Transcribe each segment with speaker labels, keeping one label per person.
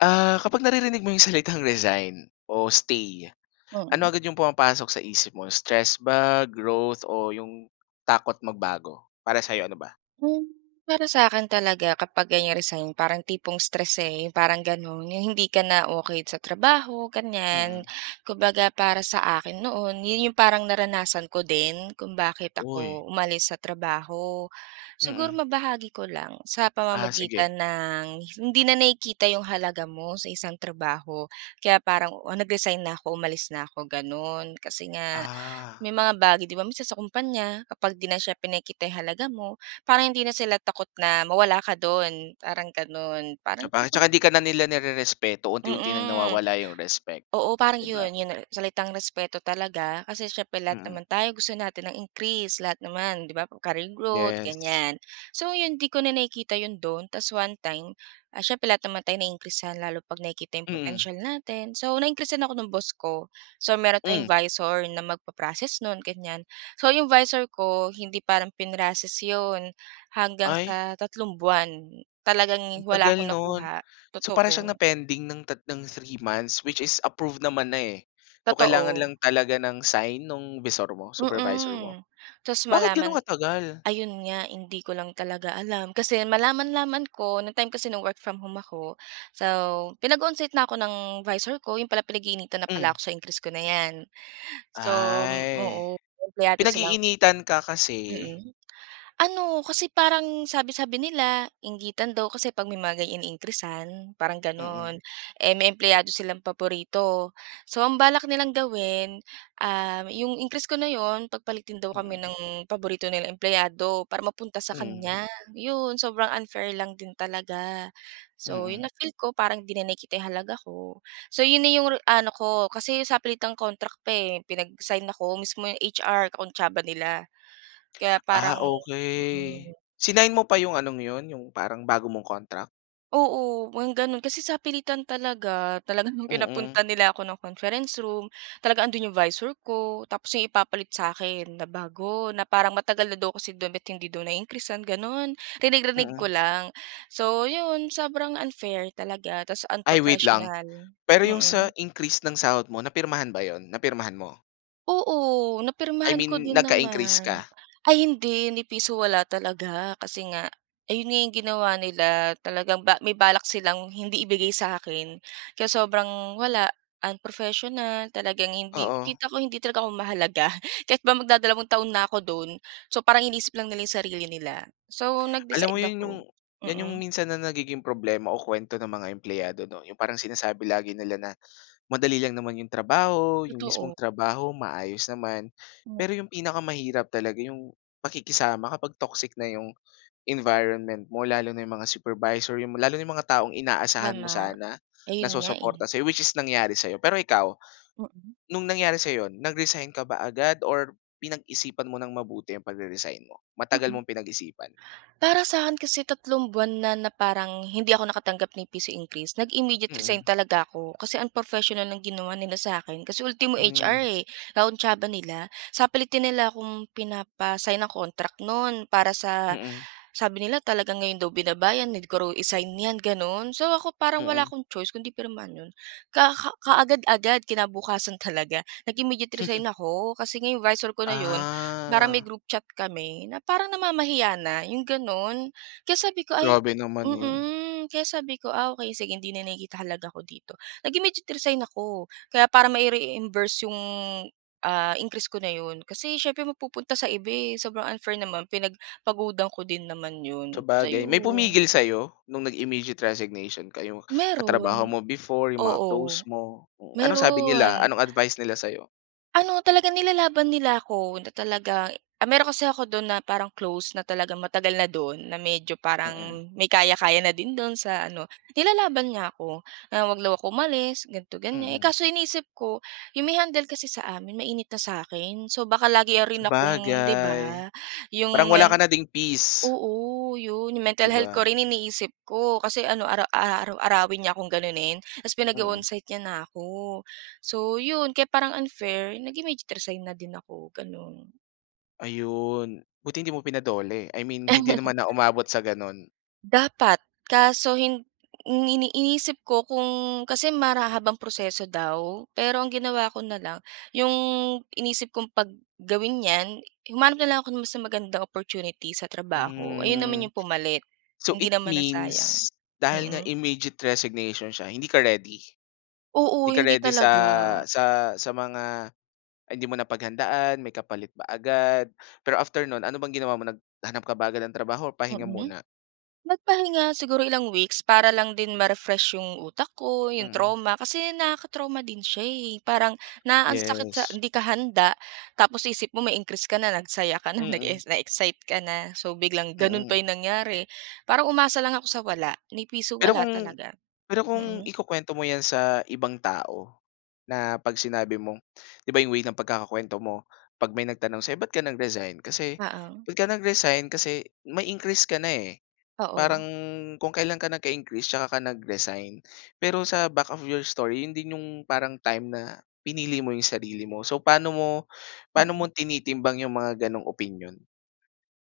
Speaker 1: Ah, kapag naririnig mo yung salitang resign o stay, ano
Speaker 2: Mm.
Speaker 1: agad yung pumapasok sa isip mo stress ba, growth o yung takot magbago? Para sa 'yo, ano ba?
Speaker 2: Hmm, para sa akin talaga kapag ganyan resign parang tipong stress eh, yung parang gano'n. Yung hindi ka na okey sa trabaho, ganyan.
Speaker 1: Mm.
Speaker 2: Kumbaga, para sa akin noon 'yon yung parang naranasan ko din kung bakit
Speaker 1: Oy.
Speaker 2: ako umalis sa trabaho. Siguro
Speaker 1: Mm.
Speaker 2: mabahagi ko lang sa
Speaker 1: Ah sige.
Speaker 2: pamamagitan ng hindi na nakikita yung halaga mo sa isang trabaho, kaya parang nag-resign na ako, umalis na ako gano'n. Kasi nga
Speaker 1: Ah.
Speaker 2: may mga bagay 'di ba minsan sa kumpanya kapag di na siya pinakikita yung halaga mo, parang hindi na sila takot na mawala ka dun, parang ganun. Parang
Speaker 1: Sabagay
Speaker 2: [unintelligible]
Speaker 1: tsaka di ka na nila nire-respeto unti-unti ng
Speaker 2: Mm.
Speaker 1: nawawala yung respect.
Speaker 2: Oo, parang
Speaker 1: Di ba?
Speaker 2: 'yon 'yon salitang respeto talaga kasi siyempre lahat
Speaker 1: Mm.
Speaker 2: naman tayo gusto natin ng increase lahat naman 'di ba, career growth
Speaker 1: Yes.
Speaker 2: ganyan. So 'yon 'di ko na nakikita 'yon do'n tas one time, ah, siyempre lahat naman tayong na-increasan lalo 'pag nakikita yung
Speaker 1: Mm.
Speaker 2: potensial natin. So, na-increasan ako ng boss ko, so meron
Speaker 1: Hmm.
Speaker 2: tayong 'visor na mag-pa-proccess no'n, ganyan. So, yung 'visor ko, hindi parang prinocess 'yon, hanggang
Speaker 1: Ay.
Speaker 2: sa tatlong buwan, talagang
Speaker 1: Ang
Speaker 2: wala
Speaker 1: tagal
Speaker 2: akong
Speaker 1: no'n.
Speaker 2: nakuha.
Speaker 1: So para siyang
Speaker 2: Totoo.
Speaker 1: na-pending ng tat 3 months, which is approved naman na eh. So, kailangan
Speaker 2: Totoo.
Speaker 1: lang talaga ng sign nung 'visor mo, supervisor mo?
Speaker 2: Mm, tapos
Speaker 1: Bakit gano'n
Speaker 2: malaman
Speaker 1: katagal?
Speaker 2: ayun nga hindi ko lang talaga alam. Kasi malaman-laman ko, nang time kasi na work from home ako, so, pinag-onsite na ako ng 'visor ko, 'yon pala pinag-iinitan na
Speaker 1: Hmm.
Speaker 2: pala ako sa increase ko na 'yan. So,
Speaker 1: Ay.
Speaker 2: oo empleyado silang
Speaker 1: Pinag-iinitan ka kasi?
Speaker 2: Mm. Ano kasi parang sabi-sabi nila inggitan daw kasi 'pag ganyan na may iniin-creasan parang
Speaker 1: Mm.
Speaker 2: gano'n. Eh may empleyado silang paborito. So ang balak nilang gawin, um, yung increase ko na 'yon pagpalitin daw kami
Speaker 1: Mm.
Speaker 2: ng paborito nilang empleyado para mapunta sa
Speaker 1: Mm.
Speaker 2: kanya. 'Yon sobrang unfair lang din talaga. So,
Speaker 1: Mm.
Speaker 2: yung na feel ko parang 'di na nakikita yung halaga ko. So 'yon na yung ano ko, kasi sapilitang contract pa eh, pinag-sign ako, mismo yung HR kakuntsaba nila. Kaya
Speaker 1: Ah,
Speaker 2: parang
Speaker 1: okey.
Speaker 2: hmm.
Speaker 1: Sinign mo pa yung anong yun, yung parang bago mong contract?
Speaker 2: Oo, wang gano'n, kasi sapilitan talaga. Talaga no'ng pinapunta
Speaker 1: Mm.
Speaker 2: nila ako ng conference room, talagang 'andoon yung visor ko, tapos yung ipapalit sa'kin na bago, na parang matagal na daw kasi dun ba't hindi daw na-increasan, gano'n. Rinig rinig ko
Speaker 1: Mm.
Speaker 2: lang. So 'yon, sobrang unfair talaga tapos
Speaker 1: Ay wait lang.
Speaker 2: unprofessional.
Speaker 1: Pero yung sa
Speaker 2: Mm.
Speaker 1: increase ng sahod mo, napirmahan ba yun? Napirmahan mo?
Speaker 2: Oo,
Speaker 1: I
Speaker 2: napirmahan ko
Speaker 1: mean,
Speaker 2: din
Speaker 1: nagka-increase
Speaker 2: naman.
Speaker 1: ka?
Speaker 2: Ay hindi, ni piso wala talaga kasi nga ayon na yung ginawa nila, talagang ba may balak silang hindi ibigay sa'kin. Kaya sobrang wala, unprofessional, talagang hindi
Speaker 1: Oo.
Speaker 2: kita ko hindi talaga ako mahalaga. Kahit ba magdadalawang taon na ako do'n. So, parang iniisip lang nila yung sarili nila. So,
Speaker 1: Alam mo
Speaker 2: nag-decide
Speaker 1: 'yan yung
Speaker 2: ako
Speaker 1: 'yan yung
Speaker 2: mm.
Speaker 1: minsan na nagiging problema o kuwento ng mga empleyado 'no. Yung parang sinasabi lagi nila na, madali lang naman yung trabaho, yung mismong
Speaker 2: Totoo.
Speaker 1: trabaho maayos naman.
Speaker 2: Hmm.
Speaker 1: Pero yung pinakamahirap talaga yung pakikisama kapag toxic na yung environment mo. Lalo na yung mga supervisor, yung lalo na yung mga taong inaasahan mo
Speaker 2: Tama.
Speaker 1: sana, na
Speaker 2: Ayun nga eh.
Speaker 1: susuporta sa 'yo, which is nangyari sa 'yo. Pero ikaw,
Speaker 2: Mm.
Speaker 1: nung nangyari sa 'yo yun, nag-resign ka ba agad or pinag-isipan mo ng mabuti ang pagre-resign mo? Matagal
Speaker 2: Mm.
Speaker 1: mong pinag-isipan?
Speaker 2: Para sa'kin kasi 3 buwan na, na parang hindi ako nakatanggap ni piso increase, nag-immediate resign
Speaker 1: Mm.
Speaker 2: talaga ako. Kasi unprofessional ang ginawa nila sa akin, kasi ultimo HR
Speaker 1: Hmm.
Speaker 2: eh, kakuntsaba nila. Sapilitan nila akong pinapa-sign ng contract no'n, para sa
Speaker 1: Mm.
Speaker 2: sabi nila talaga ngayon daw binaba 'yan, need ko raw i-sign 'yan, gano'n. So ako parang wala
Speaker 1: Mm.
Speaker 2: akong choice kung 'di pirmahan 'yon. Ka kaagad-agad, kinabukasan talaga nag-immediate resign ako. Kasi nga yung visor ko na 'yon, parang may
Speaker 1: Ah.
Speaker 2: group chat kami, na parang namamahiya na, yung gano'n. Kaya sabi ko ay
Speaker 1: Grabe naman 'yon.
Speaker 2: mm, kaya sabi ko, "Ah okey, sige hindi na nakikita halaga ko dito." Nag-immediate resign ako. Kaya para mai-reimburse yung, ah, increase ko na 'yon, kasi siyempre mapupunta sa iba eh, sobrang unfair naman. Pinagpagudan ko din naman 'yon, so
Speaker 1: Sabagay. May
Speaker 2: 'yon.
Speaker 1: pumigil sa 'yo? No'ng nag-immediate resignation ka, yung katrabaho
Speaker 2: Meron.
Speaker 1: mo before? Yung mga close
Speaker 2: Oo,
Speaker 1: mo? Anong sabi nila?
Speaker 2: meron.
Speaker 1: Anong advice nila sa 'yo?
Speaker 2: Ano, talagang nilalaban nila ako, na talaga ah, meron kasi ako do'n na parang close na talagang matagal na do'n na medyo
Speaker 1: Mm.
Speaker 2: parang may kaya-kaya na din do'n sa ano. Nilalaban niya ako, na 'wag daw ako umalis ganito, ganiyan. Eh
Speaker 1: Mm.
Speaker 2: kaso iniisip ko, yung may handle kasi sa amin mainit na sa akin. So baka lagi rin akong 'di
Speaker 1: Sabagay.
Speaker 2: ba? Yung
Speaker 1: Parang wala
Speaker 2: men
Speaker 1: ka na ding peace.
Speaker 2: oo, 'yun. Yung mental
Speaker 1: 'Di
Speaker 2: health ko
Speaker 1: ba?
Speaker 2: rin iniisip ko. Kasi ano, ara aaraw-arawin niya akong ganunin tapos
Speaker 1: Mm.
Speaker 2: pinag-o-onsite niya na ako. So, 'yon kaya parang unfair, nag-immediate resign na din ako, gano'n.
Speaker 1: Ayun! Buti hindi mo pina-DOLE. I mean hindi naman na umabot sa gano'n.
Speaker 2: Dapat. Kaso hin ini inisip ko kung kasi mara habang proseso daw. Pero ang ginawa ko na lang, yung inisip ko 'pag gawin 'yan, humanap na lang ako ng mas magandang opportunity sa trabaho. Ayo'n naman
Speaker 1: Hmm.
Speaker 2: yung pumalit,
Speaker 1: So
Speaker 2: hindi
Speaker 1: it
Speaker 2: naman nasayang.
Speaker 1: means, dahil nga
Speaker 2: Mm.
Speaker 1: immediate resignation siya, hindi ka ready? 'Di
Speaker 2: Oo,
Speaker 1: ka
Speaker 2: hindi
Speaker 1: ready sa
Speaker 2: talaga.
Speaker 1: sa sa mga hindi mo napaghandaan, may kapalit ba agad? Pero after no'n, ano bang ginawa mo, naghanap ka ba agad ng trabaho o pahinga
Speaker 2: Mm.
Speaker 1: muna?
Speaker 2: Nagpahinga, siguro ilang weeks para lang din ma-refresh yung utak ko, yung
Speaker 1: Mm.
Speaker 2: trauma. Kasi nakaka-trauma din siya eh. Parang na ang sakit sa
Speaker 1: Yes.
Speaker 2: hindi ka handa tapos isip mo may increase ka na, nagsaya ka na,
Speaker 1: Mm.
Speaker 2: nag-es na-excite ka na. So, biglang gano'n pa
Speaker 1: Mm.
Speaker 2: yung nangyari, parang umasa lang ako sa wala, ni piso
Speaker 1: Pero
Speaker 2: wala
Speaker 1: kung
Speaker 2: talaga.
Speaker 1: pero kung
Speaker 2: Mm.
Speaker 1: ikukuwento mo 'yan sa ibang tao na pag sinabi mong 'di ba, yung way ng pagkakakuwento mo, 'pag may nagtanong sa'yo, "Ba't ka nag-resign kasi
Speaker 2: Oo.
Speaker 1: ba't ka nag-resign kasi may increase ka na eh," parang
Speaker 2: Oo.
Speaker 1: kung kailan ka nagka-increase tsaka ka nag-resign. Pero sa back of your story, 'yon din yung parang time na pinili mo yung sarili mo. So paano mo paano mo
Speaker 2: Mm.
Speaker 1: tinitimbang yung mga gano'ng opinyon?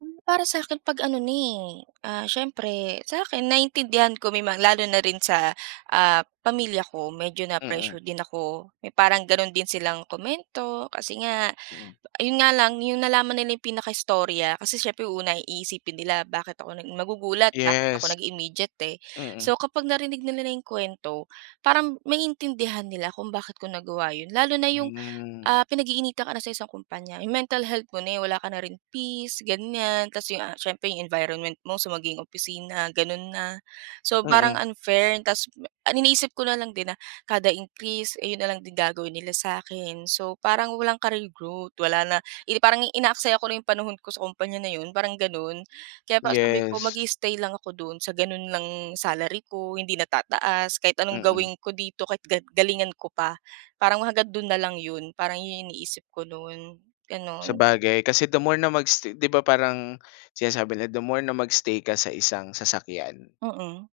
Speaker 2: Hmm, para sa'kin 'pag ano na eh, ah, siyempre, sa akin naintindihan ko may mga lalo na rin sa, ah, pamilya ko. Medyo na
Speaker 1: Mm.
Speaker 2: pressure din ako. May parang gano'n din silang komento kasi nga
Speaker 1: Mm.
Speaker 2: yun nga lang, yung nalaman nila yung pinakaistorya kasi siyempre, u una ay iisipin nila, bakit ako nag magugulat, bakit ako
Speaker 1: Yes.
Speaker 2: nag-immediate eh.
Speaker 1: Mm.
Speaker 2: So, kapag narinig nila na yung kuwento parang, maiintindihan nila kung bakit ko nagawa yun. Lalo na yung,
Speaker 1: Hmm.
Speaker 2: ah, pinag-iinitan ka na sa isang kumpanya, yung mental health mo na eh, wala ka na rin peace ganyan. 'Tas yung, ah, siyempre yung environment mo, so maging opisina, ganun na. So, parang
Speaker 1: Mm.
Speaker 2: unfair, 'tas ang iniisip ko na lang din na kada increase, ay yun na lang din gagawin nila sa‘kin. So, parang walang career growth. Wala na yun eh parang inaaksaya ko na lang yung panahon ko sa kompanya na yun, parang ganun. Kaya parang sabi ko,
Speaker 1: Yes.
Speaker 2: mag-i-stay lang ako do’n sa gano'n lang salary ko, hindi na tataas, kahit anong
Speaker 1: Mm.
Speaker 2: gawin ko dito, kahit ga galingan ko pa. Parang, hanggang do'n na lang ‘yon. Parang yun yung iniisip ko no’n, gano'n.
Speaker 1: Sabagay, kasi the more na mag-stay di ba parang sinasabi nila, "The more na mag-stay ka sa isang sasakyan”
Speaker 2: Mm.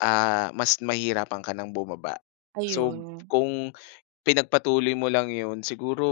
Speaker 1: Ah, mas mahihirapan ka ng bumaba. So,
Speaker 2: Ayun.
Speaker 1: kung pinagpatuloy mo lang 'yon, siguro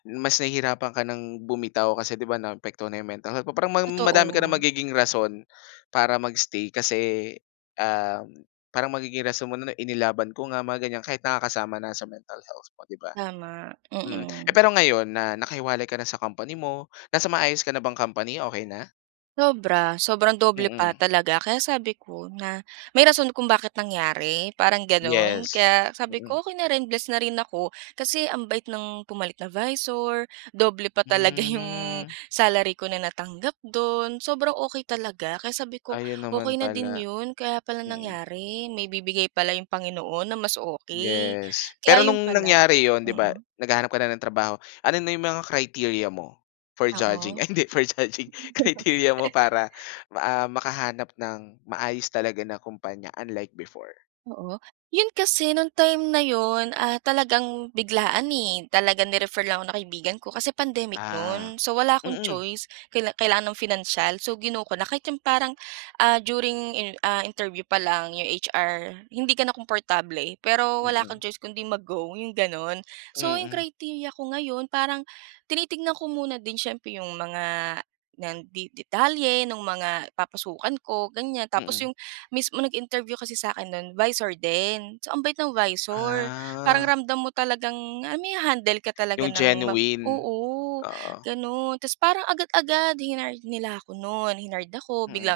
Speaker 1: mas nahihirapan ka ng bumitaw kasi 'di ba naapektuhan na yung mental health mo. Parang mang madami ka ng
Speaker 2: Totoo.
Speaker 1: magiging rason, para mag-stay kasi, um, parang magiging rason mo na inilaban ko nga, mga ganyan, kahit nakakasama na sa mental health mo, 'di ba?
Speaker 2: Tama,
Speaker 1: Mm. Eh,
Speaker 2: mm.
Speaker 1: pero ngayon na nakahiwalay ka na sa company mo, nasa maayos ka na bang company? Okey na?
Speaker 2: Sobra, sobrang doble pa
Speaker 1: Mm.
Speaker 2: talaga. Kaya sabi ko na may rason kung bakit nangyari, parang gano'n.
Speaker 1: Yes,
Speaker 2: Kaya sabi
Speaker 1: mm.
Speaker 2: ko okey na rin bless na rin ako. Kasi ang bait ng pumalit na visor, doble pa talaga yung
Speaker 1: Hmm.
Speaker 2: salary ko na natanggap do'n, sobrang okey talaga. Kaya sabi ko,
Speaker 1: Ayun
Speaker 2: okey
Speaker 1: naman
Speaker 2: na din
Speaker 1: pala.
Speaker 2: 'yon. Kaya pala
Speaker 1: Mm.
Speaker 2: nangyari, may ibibigay pala yung Panginoon na mas okey.
Speaker 1: Yes. Pero
Speaker 2: Kaya 'yon
Speaker 1: no'ng
Speaker 2: pala.
Speaker 1: nangyari 'yon, 'di ba
Speaker 2: Mm.
Speaker 1: naghahanap ka na ng trabaho, ano na yung mga criteria mo, for judging,
Speaker 2: Oo.
Speaker 1: ay hindi for judging, criteria mo para ah, makahanap ng maayos talaga na kumpanya unlike before?
Speaker 2: Oo. 'Yon kasi, no'ng time na 'yon, ah, talagang biglaan eh. Talagang ni-refer lang ako ng kaibigan ko, kasi pandemic
Speaker 1: Ah.
Speaker 2: no'n. So wala akong
Speaker 1: Mm.
Speaker 2: choice kaila kailangan ng financial, so gino ko na. Kahit yung parang, ah, during iner ah, interview pa lang, yung HR hindi ka na komportable. Pero wala
Speaker 1: Mm.
Speaker 2: kang choice kung 'di mag-go, yung gano'n. So yung
Speaker 1: Mhm.
Speaker 2: criteria ko ngayon, parang tinitignan ko muna din siyempre yung mga, nan di detalye no'ng mga papasukan ko ganyan, tapos
Speaker 1: Mm.
Speaker 2: yung mismo nag-interview kasi sakin no'n, visor din. So ang bait ng visor. Parang
Speaker 1: Ah.
Speaker 2: ramdam mo talagang, ah, maiha-handle ka talaga
Speaker 1: Yung
Speaker 2: ng ma
Speaker 1: genuine.
Speaker 2: oo,
Speaker 1: Oo.
Speaker 2: gano'n. Tapos parang agad-agad hinired nila ako no'n, hinired ako,
Speaker 1: Mm.
Speaker 2: bigla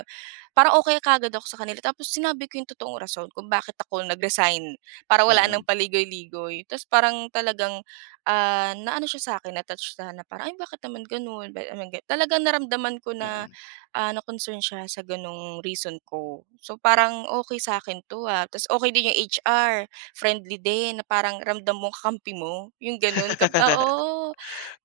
Speaker 2: Parang okey kaagad ako sa kanila. Tapos sinabi ko yung totoong rason kung bakit ako nag-resign, para wala
Speaker 1: Mm.
Speaker 2: ng paligoy-ligoy. Tapos parang talagang, ah, naano siya sa akin, na-touch siya na parang, "Ay bakit naman gano'n." Ba't naman gan Talagang naramdaman ko na,
Speaker 1: Mm.
Speaker 2: ah, na concern siya sa gano'ng reason ko. So parang okey sa akin 'to ha, tapos okey din yung HR, friendly din na parang ramdam mong kakampi mo, yung gano'n ka oo,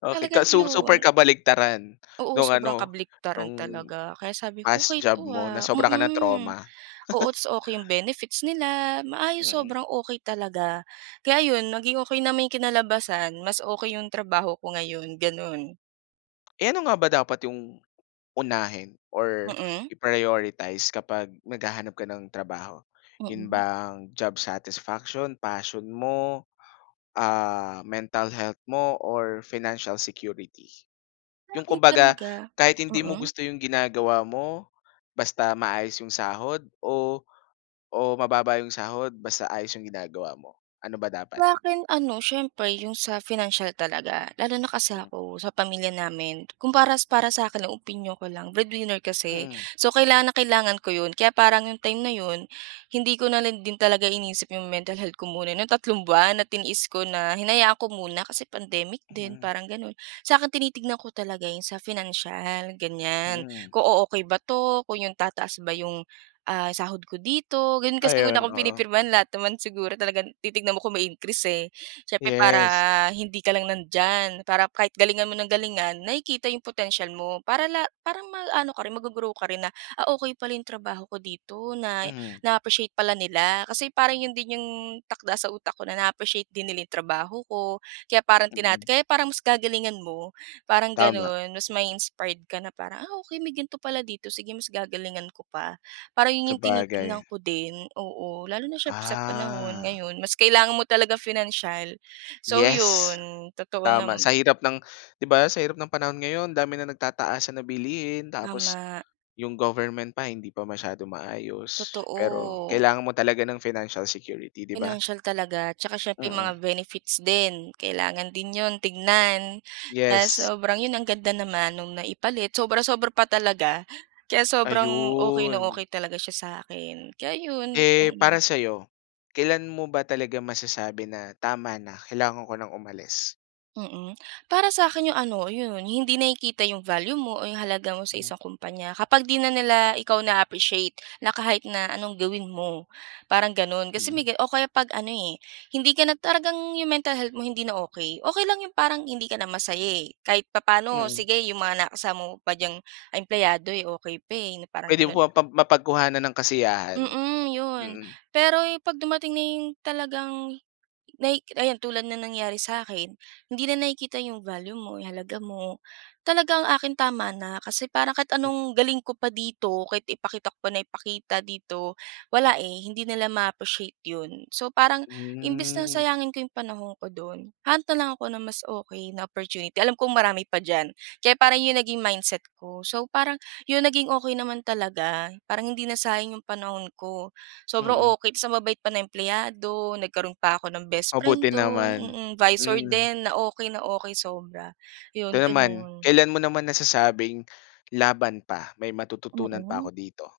Speaker 1: Okey ka
Speaker 2: talagang
Speaker 1: su super
Speaker 2: 'yon.
Speaker 1: kabaligtaran,
Speaker 2: Oo,
Speaker 1: nung
Speaker 2: sobrang
Speaker 1: ano, nung
Speaker 2: kabaliktaran talaga. Kaya sabi ko
Speaker 1: past
Speaker 2: okey
Speaker 1: job
Speaker 2: 'to
Speaker 1: mo na
Speaker 2: ah.
Speaker 1: sobra kang
Speaker 2: Mm.
Speaker 1: na-trauma.
Speaker 2: Oo, tapos okey yung benefits nila, maayos
Speaker 1: Mm.
Speaker 2: sobrang okey talaga. Kaya 'yon, naging okey naman yung kinalabasan. Mas okey yung trabaho ko ngayon, gano'n.
Speaker 1: Eh, ano nga ba dapat yung unahin or
Speaker 2: Mm.
Speaker 1: i-prioritize kapag naghahanap ka ng trabaho, yun
Speaker 2: Mm.
Speaker 1: bang job satisfaction, passion mo, ah, mental health mo, or financial security? Yung
Speaker 2: Sa'kin
Speaker 1: kumbaga
Speaker 2: talaga
Speaker 1: kahit hindi mo
Speaker 2: mm.
Speaker 1: gusto yung ginagawa mo, basta maayos yung sahod o o mababa yung sahod basta ayos yung ginagawa mo, ano ba dapat?
Speaker 2: Sa'kin ano, siyempre yung sa financial talaga. Lalo na kasi ako sa pamilya namin, kung para para sa akin, opinyon ko lang breadwinner kasi.
Speaker 1: Mm.
Speaker 2: So kailangan na kailangan ko 'yon, kaya parang yung time na 'yon hindi ko na lang din talaga iniisip yung mental health ko muna ng tatlong buwan at tiniis ko na hinayaan ko muna, kasi pandemic din
Speaker 1: Mhm.
Speaker 2: parang gano'n. Sa akin, tinitignan ko talaga yun sa financial, ganyan.
Speaker 1: Mm.
Speaker 2: Kung o-okey ba 'to, kung yung tataas ba yung, ah, sahod ko dito, gano'n. Kasi ang una
Speaker 1: Ayun,
Speaker 2: kong
Speaker 1: oo.
Speaker 2: pinipirmahan, lahat naman siguro talagang titignan mo kung may increase eh. Siyempre para
Speaker 1: Yes.
Speaker 2: hindi ka lang nandiyan, para kahit galingan mo ng galingan nakikita yung potensial mo. Para la parang mag-aano ka rin, mag-go-grow ka rin na, "Ah, okey pala yung trabaho ko dito, na
Speaker 1: Mhm.
Speaker 2: na-appreciate pala nila. Kasi parang 'yon din yung takda sa utak ko na na-appreciate din nila yung trabaho ko, kaya parang tina
Speaker 1: Mm.
Speaker 2: kaya parang mas gagalingan mo, parang
Speaker 1: Tama.
Speaker 2: gano'n. Mas mai-inspired ka na parang, "Ah! okey may ganito pala dito, sige mas gagalingan ko pa." Parang 'yon, yung
Speaker 1: Sabagay.
Speaker 2: tinitignan ko din. Oo, lalo na siyempre sa panahon
Speaker 1: Ah!
Speaker 2: ngayon mas kailangan mo talaga financial. So
Speaker 1: Yes!
Speaker 2: 'yon, totoo
Speaker 1: Tama!
Speaker 2: nam
Speaker 1: Sa hirap ng, 'di ba, sa hirap ng panahon ngayon, dami ng nagtataasan na bilihin tapos
Speaker 2: Tama.
Speaker 1: yung government pa hindi pa masyadong maayos. Pero
Speaker 2: Totoo.
Speaker 1: kailangan mo talaga ng financial security, 'di ba?
Speaker 2: Financial talaga. Tsaka siyempre
Speaker 1: Mm.
Speaker 2: mga benefits din, kailangan din 'yon tignan, na
Speaker 1: Yes.
Speaker 2: sobrang 'yon ang ganda naman no'ng naipalit. Sobra-sobra pa talaga. Kaya sobrang okey na
Speaker 1: Ayun.
Speaker 2: okey talaga siya sa akin. Kaya 'yon.
Speaker 1: Eh, para
Speaker 2: Mm.
Speaker 1: sa'yo, kailan mo ba talaga masasabi na tama na, kailangan ko ng umalis?
Speaker 2: Mm. Para sakin yung ano, yun. Hindi nakikita yung value mo o yung halaga mo sa
Speaker 1: Hmm.
Speaker 2: isang kompanya. Kapag, 'di na nila ikaw na-appreciate, na kahit na anong gawin mo, parang gano’n. Kasi, may
Speaker 1: Mm
Speaker 2: ga o kaya 'pag ano eh, hindi ka na talagang yung mental health mo, hindi na okey. Okey lang yung parang hindi ka na masaya eh, kahit papaano
Speaker 1: Mm.
Speaker 2: sige yung mga nakasama mo pa diyang, empleyado eh, okey pa eh, na parang
Speaker 1: Pwede mo
Speaker 2: ganun.
Speaker 1: mapap mapagkuhanan ng kasiyahan.
Speaker 2: Mhm, yun.
Speaker 1: Mm.
Speaker 2: Pero yung, 'pag dumating na yung talagang nahi ayan tulad ng nangyari sa akin, hindi na nakikita yung value mo, yung halaga mo. Talagang akin, tama na. Kasi, parang kahit anong galing ko pa dito, kahit ipakita ko pa nang ipakita dito, wala eh, hindi nila ma-appreciate yun. So, parang imbes na
Speaker 1: Hmm.
Speaker 2: sayangin ko yung panahon ko do’n, hahanap na lang ako na mas okey na opportunity. Alam kong marami pa diyan. Kaya parang yun naging mindset ko. So parang, yun naging okey naman talaga. Parang hindi na sayang yung panahon ko. Sobrang
Speaker 1: Mm.
Speaker 2: okey, tapos ang babait pa ng empleyado, nagkaroon pa ako ng
Speaker 1: Mabuti
Speaker 2: bestfriend do’n.
Speaker 1: naman.
Speaker 2: Mm. 'Visor
Speaker 1: Mm.
Speaker 2: din, na okey na okey sobra.
Speaker 1: Ito
Speaker 2: Yun,
Speaker 1: naman,
Speaker 2: gano’n.
Speaker 1: kailan mo naman nasasabing laban pa, may matututunan pa ako
Speaker 2: Mhm.
Speaker 1: dito?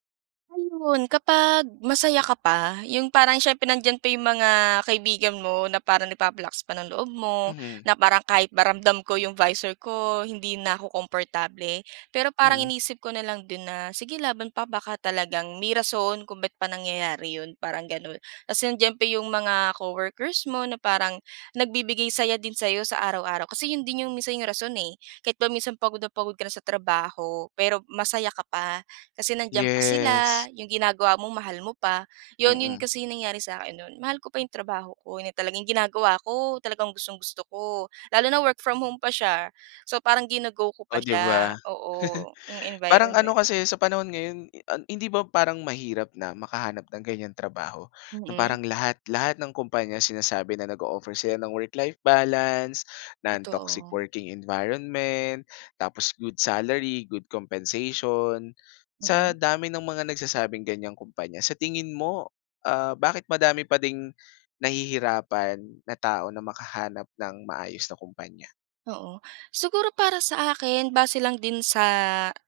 Speaker 2: Ah yun kapag, masaya ka pa, yung parang siyempre nandiyan pa yung mga kaibigan mo, na parang nagpapalakas pa ng loob mo,
Speaker 1: Mhm.
Speaker 2: na parang kahit ba ramdam ko yung 'visor ko, hindi na ako komportable. Pero parang
Speaker 1: Mm.
Speaker 2: iniisip ko na lang din na, "Sige laban pa, baka talagang may rason kung ba't pa nangyayari yun," parang gano’n. Kasi andiyan pa yung mga coworkers mo, na parang nagbibigay saya din sayo sa araw-araw. Kasi yun din yung minsan yung rason eh, kahit ba minsan pagod na pagod ka na sa trabaho, pero, masaya ka pa. Kasi, nandiyan pa sila,
Speaker 1: Yes.
Speaker 2: yung ginagawa mo mahal mo pa. Yun, 'yon
Speaker 1: Mm.
Speaker 2: kasi nangyari sakin no’n. Mahal ko pa yung trabaho ko, yun na talaga yung ginagawa ko, talagang gustong-gusto ko. Lalo na work from home pa siya. So, parang gino-go ko pa
Speaker 1: O 'di ba.
Speaker 2: siya. Oo, yung
Speaker 1: Parang ano
Speaker 2: environment.
Speaker 1: kasi sa panahon ngayon, i ah, hindi ba parang mahirap na makahanap ng ganyang trabaho, na
Speaker 2: Mm.
Speaker 1: parang lahat lahat ng kumpanya sinasabi na nag-o-offer sila ng work-life balance, non-toxic
Speaker 2: Totoo.
Speaker 1: working environment, tapos good salary, good compensation. Sa
Speaker 2: Mm.
Speaker 1: dami ng mga nagsasabing ganyang kumpanya, sa tingin mo, ah, bakit madami pa ding nahihirapan na tao, na makahanap ng maayos na kumpanya?
Speaker 2: Oo. Siguro para sa akin, base lang din sa,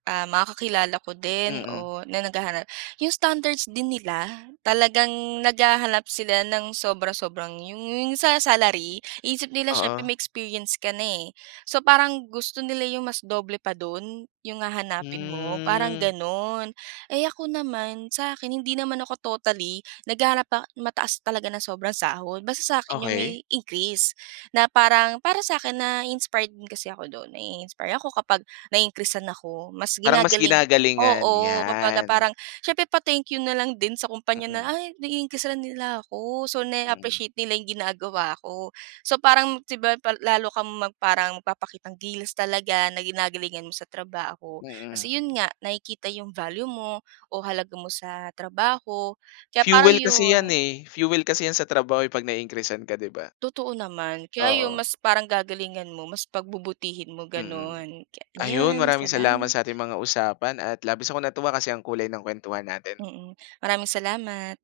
Speaker 2: ah, mga kakakilala ko din
Speaker 1: Mm.
Speaker 2: o na naghahanap, 'yong standards din nila, talagang naghahanap sila ng sobra-sobrang 'yong 'yong sa salary. Iniisip nila siyempre
Speaker 1: Oo.
Speaker 2: may experience ka na eh. So parang gusto nila 'yong mas doble pa do'n, 'yong hahanapin mo, parang
Speaker 1: Hmm.
Speaker 2: gano'n. Eh ako naman, sa akin hindi naman ako totally naghahanap pa mataas talaga na sobrang sahod. Basta sa 'kin 'yong
Speaker 1: Okey.
Speaker 2: may increase. Na parang para sa akin nai-inspired din kasi ako do'n. Nai-inspire ako kapag na-increase'an ako. Mas
Speaker 1: Parang mas
Speaker 2: ginagaling
Speaker 1: ginagalingan,
Speaker 2: oo, kumbaga
Speaker 1: 'yan.
Speaker 2: parang siyempre pa-thank you na lang din sa kumpanya na,
Speaker 1: Mm.
Speaker 2: "Ay nai-increase'an nila ako." So,
Speaker 1: Hmm.
Speaker 2: na-appreciate nila 'yong ginagawa ko. So parang, 'di ba, pal lalo kang parang magpapakitang gilas talaga, na ginagalingan mo sa trabaho.
Speaker 1: Mm.
Speaker 2: Kasi 'yon nga, nakikita 'yong value mo o halaga mo sa trabaho. Kaya parang
Speaker 1: Fuel kasi yan
Speaker 2: 'yon.
Speaker 1: eh, fuel kasi yan sa trabaho 'pag nai-increase'an ka, 'di ba?
Speaker 2: Totoo naman. Kaya ayun
Speaker 1: Oo.
Speaker 2: mas parang gagalingan mo, mas pagbubutihin mo,
Speaker 1: Mm.
Speaker 2: gano'n. Kaya
Speaker 1: Ayun,
Speaker 2: 'yon,
Speaker 1: maraming salamat
Speaker 2: salamat.
Speaker 1: sa ating mga usapan at labis akong natuwa kasi ang kulay ng kuwentuhan natin.
Speaker 2: Mm. Maraming salamat.